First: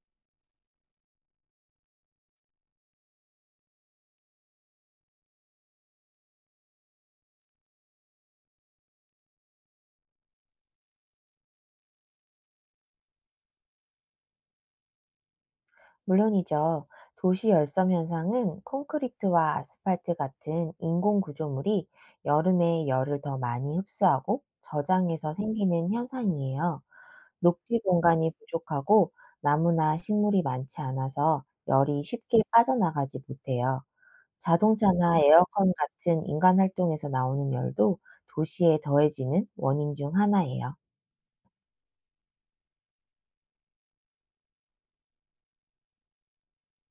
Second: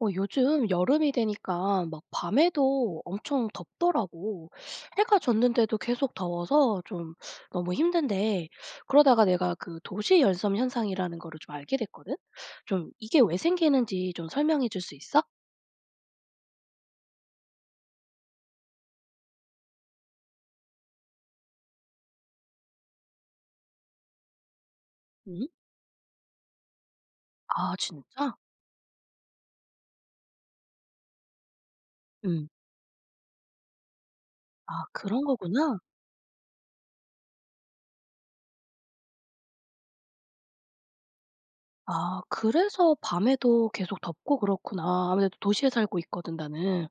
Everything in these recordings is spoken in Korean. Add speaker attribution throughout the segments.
Speaker 1: 어, 요즘 여름이 되니까 막 밤에도 엄청 덥더라고. 해가 졌는데도 계속 더워서 좀 너무 힘든데, 그러다가 내가 그 도시 열섬 현상이라는 거를 좀 알게 됐거든? 좀 이게 왜 생기는지 좀 설명해 줄 수 있어?
Speaker 2: 물론이죠. 도시 열섬 현상은 콘크리트와 아스팔트 같은 인공 구조물이 여름에 열을 더 많이 흡수하고 저장해서
Speaker 1: 응.
Speaker 2: 생기는 현상이에요.
Speaker 1: 아,
Speaker 2: 녹지 공간이
Speaker 1: 진짜?
Speaker 2: 부족하고 나무나 식물이 많지 않아서 열이 쉽게
Speaker 1: 응.
Speaker 2: 빠져나가지 못해요.
Speaker 1: 아,
Speaker 2: 자동차나
Speaker 1: 그런
Speaker 2: 에어컨
Speaker 1: 거구나.
Speaker 2: 같은 인간 활동에서 나오는 열도 도시에 더해지는 원인 중 하나예요.
Speaker 1: 아, 그래서 밤에도 계속 덥고 그렇구나. 아무래도 도시에 살고 있거든, 나는.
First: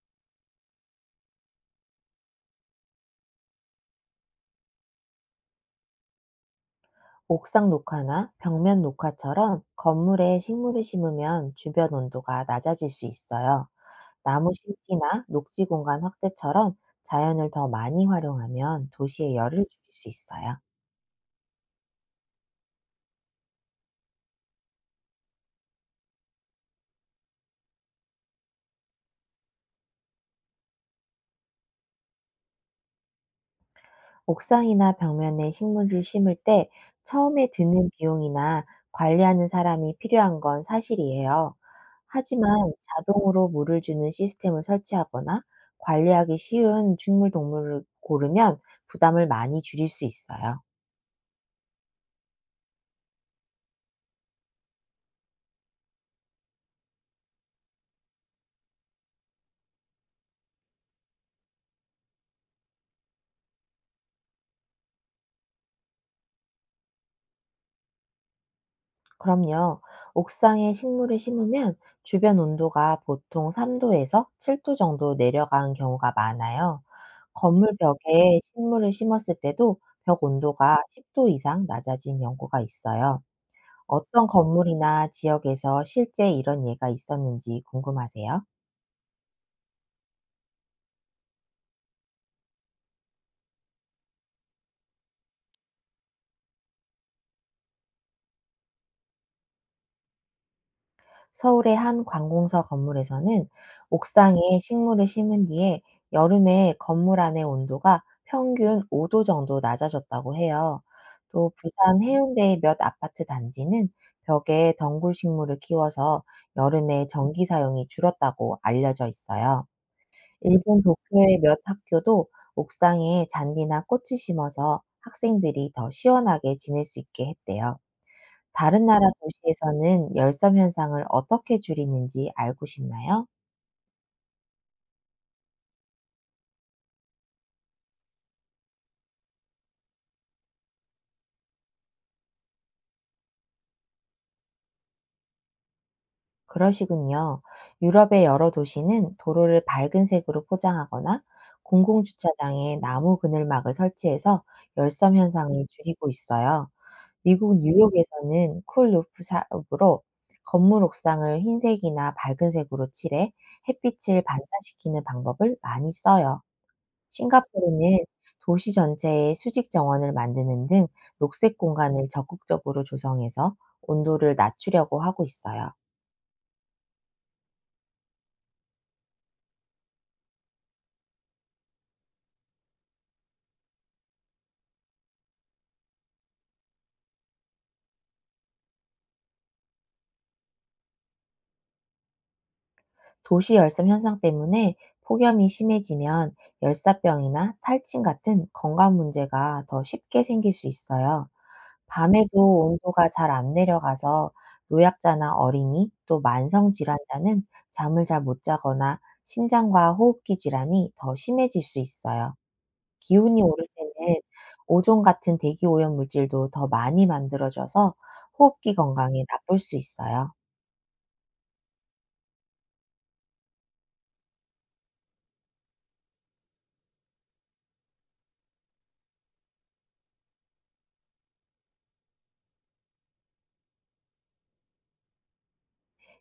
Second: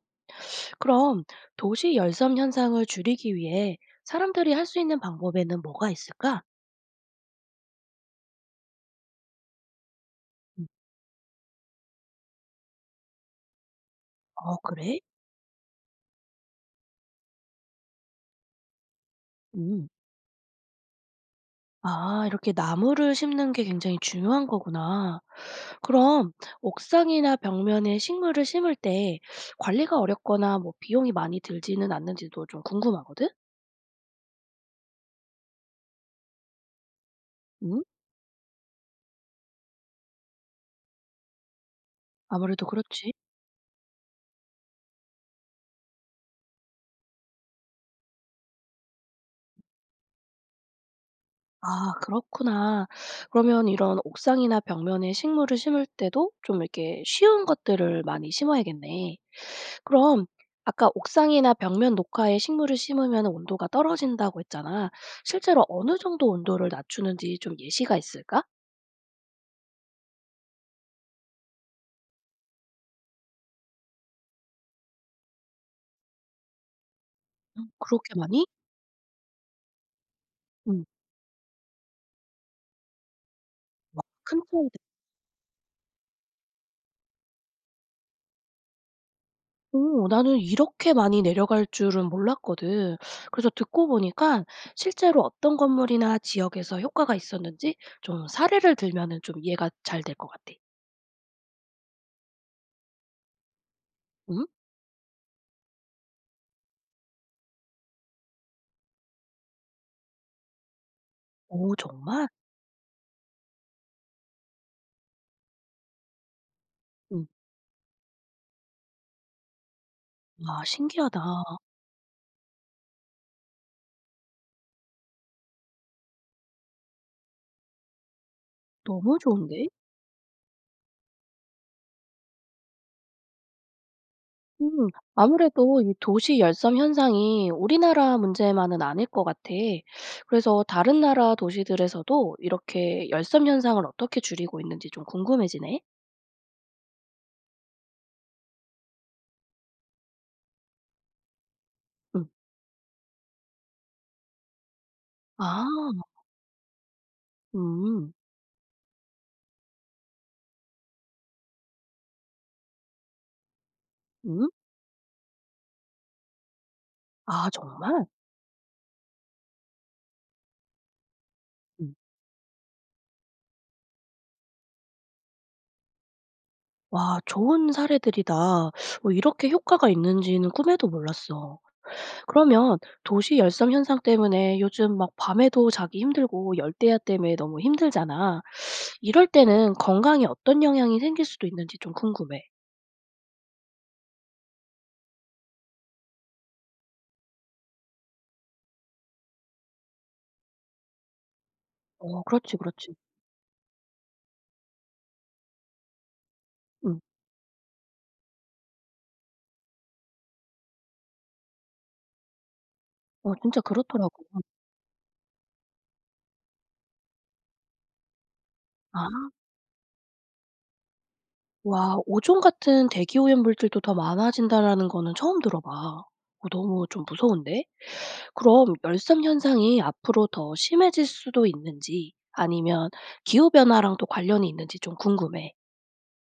Speaker 1: 그럼 도시 열섬 현상을 줄이기 위해 사람들이 할 수 있는 방법에는 뭐가 있을까?
Speaker 2: 옥상 녹화나 벽면 녹화처럼 건물에
Speaker 1: 음.
Speaker 2: 식물을 심으면 주변 온도가 낮아질 수 있어요. 나무
Speaker 1: 아 그래?
Speaker 2: 심기나 녹지 공간 확대처럼 자연을 더 많이 활용하면 도시의 열을 줄일
Speaker 1: 음.
Speaker 2: 수 있어요.
Speaker 1: 아 이렇게 나무를 심는 게 굉장히 중요한 거구나. 그럼 옥상이나 벽면에 식물을 심을 때 관리가 어렵거나 뭐 비용이 많이 들지는 않는지도 좀 궁금하거든?
Speaker 2: 옥상이나 벽면에 식물을 심을 때 처음에
Speaker 1: 음.
Speaker 2: 드는 비용이나 관리하는 사람이 필요한 건 사실이에요. 하지만
Speaker 1: 아무래도 그렇지.
Speaker 2: 자동으로 물을 주는 시스템을 설치하거나 관리하기 쉬운 식물 동물을 고르면 부담을 많이 줄일 수 있어요.
Speaker 1: 아 그렇구나. 그러면 이런 옥상이나 벽면에 식물을 심을 때도 좀 이렇게 쉬운 것들을 많이 심어야겠네. 그럼 아까 옥상이나 벽면 녹화에 식물을 심으면 온도가 떨어진다고 했잖아. 실제로 어느 정도 온도를 낮추는지 좀 예시가 있을까?
Speaker 2: 그럼요. 옥상에 식물을 심으면 주변 온도가 보통 3도에서 7도 정도 내려간 경우가 많아요.
Speaker 1: 음.
Speaker 2: 건물
Speaker 1: 그렇게
Speaker 2: 벽에
Speaker 1: 많이?
Speaker 2: 식물을 심었을 때도 벽 온도가
Speaker 1: 음.
Speaker 2: 10도 이상 낮아진 연구가 있어요.
Speaker 1: 와
Speaker 2: 어떤
Speaker 1: 큰 차이.
Speaker 2: 건물이나 지역에서 실제 이런 예가 있었는지 궁금하세요?
Speaker 1: 오 나는 이렇게 많이 내려갈 줄은 몰랐거든. 그래서 듣고 보니까 실제로 어떤 건물이나 지역에서 효과가 있었는지 좀 사례를 들면은 좀 이해가 잘 될 것 같아.
Speaker 2: 서울의 한 관공서 건물에서는
Speaker 1: 응?
Speaker 2: 옥상에 식물을 심은 뒤에 여름에 건물 안의 온도가 평균 5도 정도 낮아졌다고 해요. 또
Speaker 1: 오
Speaker 2: 부산
Speaker 1: 정말?
Speaker 2: 해운대의 몇 아파트 단지는 벽에 덩굴 식물을 키워서 여름에
Speaker 1: 응.
Speaker 2: 전기 사용이 줄었다고 알려져 있어요.
Speaker 1: 와
Speaker 2: 일본
Speaker 1: 신기하다.
Speaker 2: 도쿄의 몇 학교도 옥상에 잔디나 꽃을 심어서 학생들이 더 시원하게 지낼 수 있게 했대요. 다른 나라
Speaker 1: 너무 좋은데?
Speaker 2: 도시에서는 열섬 현상을 어떻게 줄이는지 알고 싶나요?
Speaker 1: 음. 아무래도 이 도시 열섬 현상이 우리나라 문제만은 아닐 것 같아. 그래서 다른 나라 도시들에서도 이렇게 열섬 현상을 어떻게 줄이고 있는지 좀 궁금해지네.
Speaker 2: 그러시군요. 유럽의 여러 도시는 도로를 밝은 색으로 포장하거나
Speaker 1: 응.
Speaker 2: 공공주차장에 나무 그늘막을 설치해서 열섬
Speaker 1: 아.
Speaker 2: 현상을 줄이고 있어요. 미국
Speaker 1: 음.
Speaker 2: 뉴욕에서는 쿨루프 사업으로 건물 옥상을 흰색이나 밝은 색으로 칠해 햇빛을
Speaker 1: 음.
Speaker 2: 반사시키는 방법을 많이 써요.
Speaker 1: 아
Speaker 2: 싱가포르는
Speaker 1: 정말?
Speaker 2: 도시 전체에 수직 정원을 만드는 등 녹색
Speaker 1: 음.
Speaker 2: 공간을 적극적으로 조성해서 온도를 낮추려고 하고 있어요.
Speaker 1: 와 좋은 사례들이다. 뭐 이렇게 효과가 있는지는 꿈에도 몰랐어. 그러면 도시 열섬 현상 때문에 요즘 막 밤에도 자기 힘들고 열대야 때문에 너무 힘들잖아. 이럴 때는 건강에 어떤 영향이 생길 수도 있는지 좀 궁금해.
Speaker 2: 도시 열섬 현상 때문에 폭염이 심해지면 열사병이나 탈진 같은 건강 문제가 더 쉽게 생길 수 있어요.
Speaker 1: 어
Speaker 2: 밤에도
Speaker 1: 그렇지, 그렇지.
Speaker 2: 온도가 잘 안 내려가서 노약자나 어린이 또 만성
Speaker 1: 응.
Speaker 2: 질환자는 잠을 잘 못 자거나 심장과 호흡기 질환이 더 심해질 수 있어요.
Speaker 1: 어
Speaker 2: 기온이
Speaker 1: 진짜
Speaker 2: 오를 때는
Speaker 1: 그렇더라고.
Speaker 2: 오존 같은 대기 오염 물질도 더 많이 만들어져서 호흡기 건강에
Speaker 1: 아.
Speaker 2: 나쁠 수 있어요.
Speaker 1: 와 오존 같은 대기 오염 물질도 더 많아진다라는 거는 처음 들어 봐. 어 너무 좀 무서운데? 그럼 열섬 현상이 앞으로 더 심해질 수도 있는지 아니면 기후 변화랑도 관련이 있는지 좀 궁금해.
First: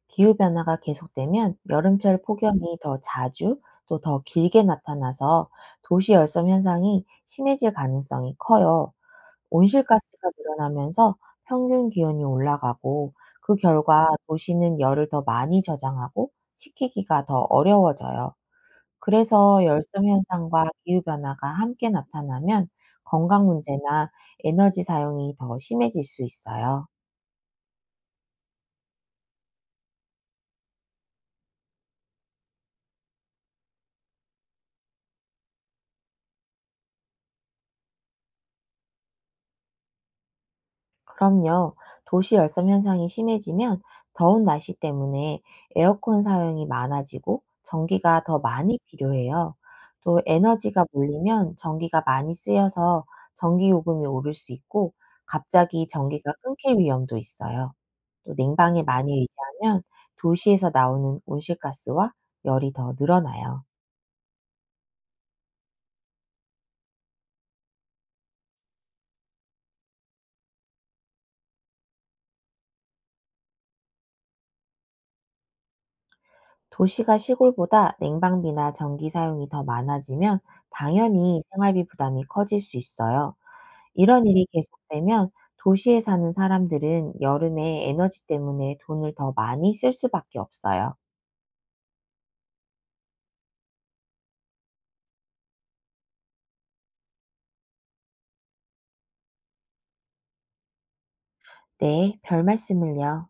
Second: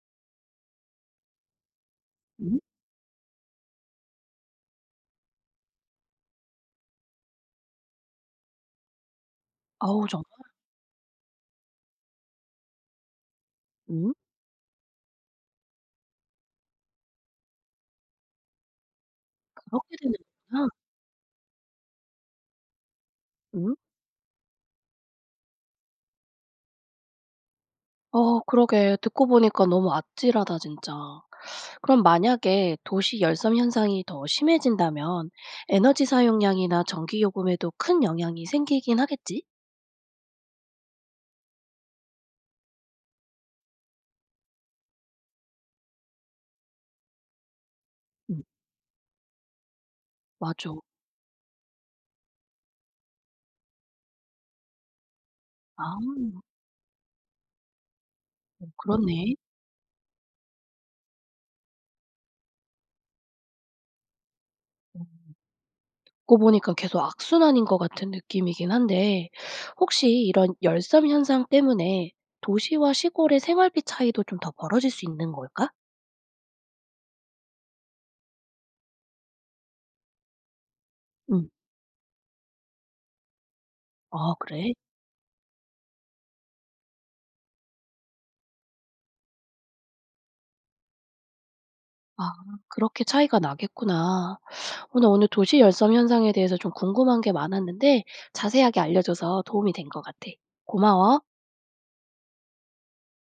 Speaker 2: 기후 변화가 계속되면 여름철
Speaker 1: 응?
Speaker 2: 폭염이 더 자주 또 더 길게 나타나서 도시 열섬 현상이 심해질 가능성이 커요.
Speaker 1: 아우 정말.
Speaker 2: 온실가스가 늘어나면서 평균 기온이 올라가고 그 결과
Speaker 1: 응?
Speaker 2: 도시는 열을 더 많이 저장하고 식히기가 더 어려워져요. 그래서
Speaker 1: 그렇게
Speaker 2: 열섬
Speaker 1: 되는구나.
Speaker 2: 현상과 기후 변화가 함께 나타나면 건강
Speaker 1: 응?
Speaker 2: 문제나 에너지 사용이 더 심해질 수 있어요.
Speaker 1: 어 그러게 듣고 보니까 너무 아찔하다 진짜. 그럼 만약에 도시 열섬 현상이 더 심해진다면 에너지 사용량이나 전기 요금에도 큰 영향이 생기긴 하겠지?
Speaker 2: 그럼요. 도시 열섬 현상이 심해지면 더운 날씨 때문에 에어컨 사용이 많아지고 전기가 더
Speaker 1: 응,
Speaker 2: 많이 필요해요. 또
Speaker 1: 맞아.
Speaker 2: 에너지가 몰리면 전기가 많이 쓰여서 전기 요금이 오를 수 있고 갑자기 전기가
Speaker 1: 아.
Speaker 2: 끊길 위험도 있어요. 또
Speaker 1: 어
Speaker 2: 냉방에 많이
Speaker 1: 그렇네.
Speaker 2: 의지하면 도시에서 나오는 온실가스와 열이 더 늘어나요.
Speaker 1: 듣고 보니까 계속 악순환인 것 같은 느낌이긴 한데 혹시 이런 열섬 현상 때문에 도시와 시골의 생활비 차이도 좀 더 벌어질 수 있는 걸까?
Speaker 2: 도시가 시골보다 냉방비나 전기 사용이 더 많아지면 당연히
Speaker 1: 응.
Speaker 2: 생활비 부담이 커질 수 있어요. 이런
Speaker 1: 아
Speaker 2: 일이
Speaker 1: 그래?
Speaker 2: 계속되면 도시에 사는 사람들은 여름에 에너지 때문에 돈을 더 많이 쓸 수밖에 없어요.
Speaker 1: 아 그렇게 차이가 나겠구나. 어 나 오늘 도시 열섬 현상에 대해서 좀 궁금한 게 많았는데 자세하게 알려줘서 도움이 된 것 같아. 고마워.
Speaker 2: 네, 별 말씀을요.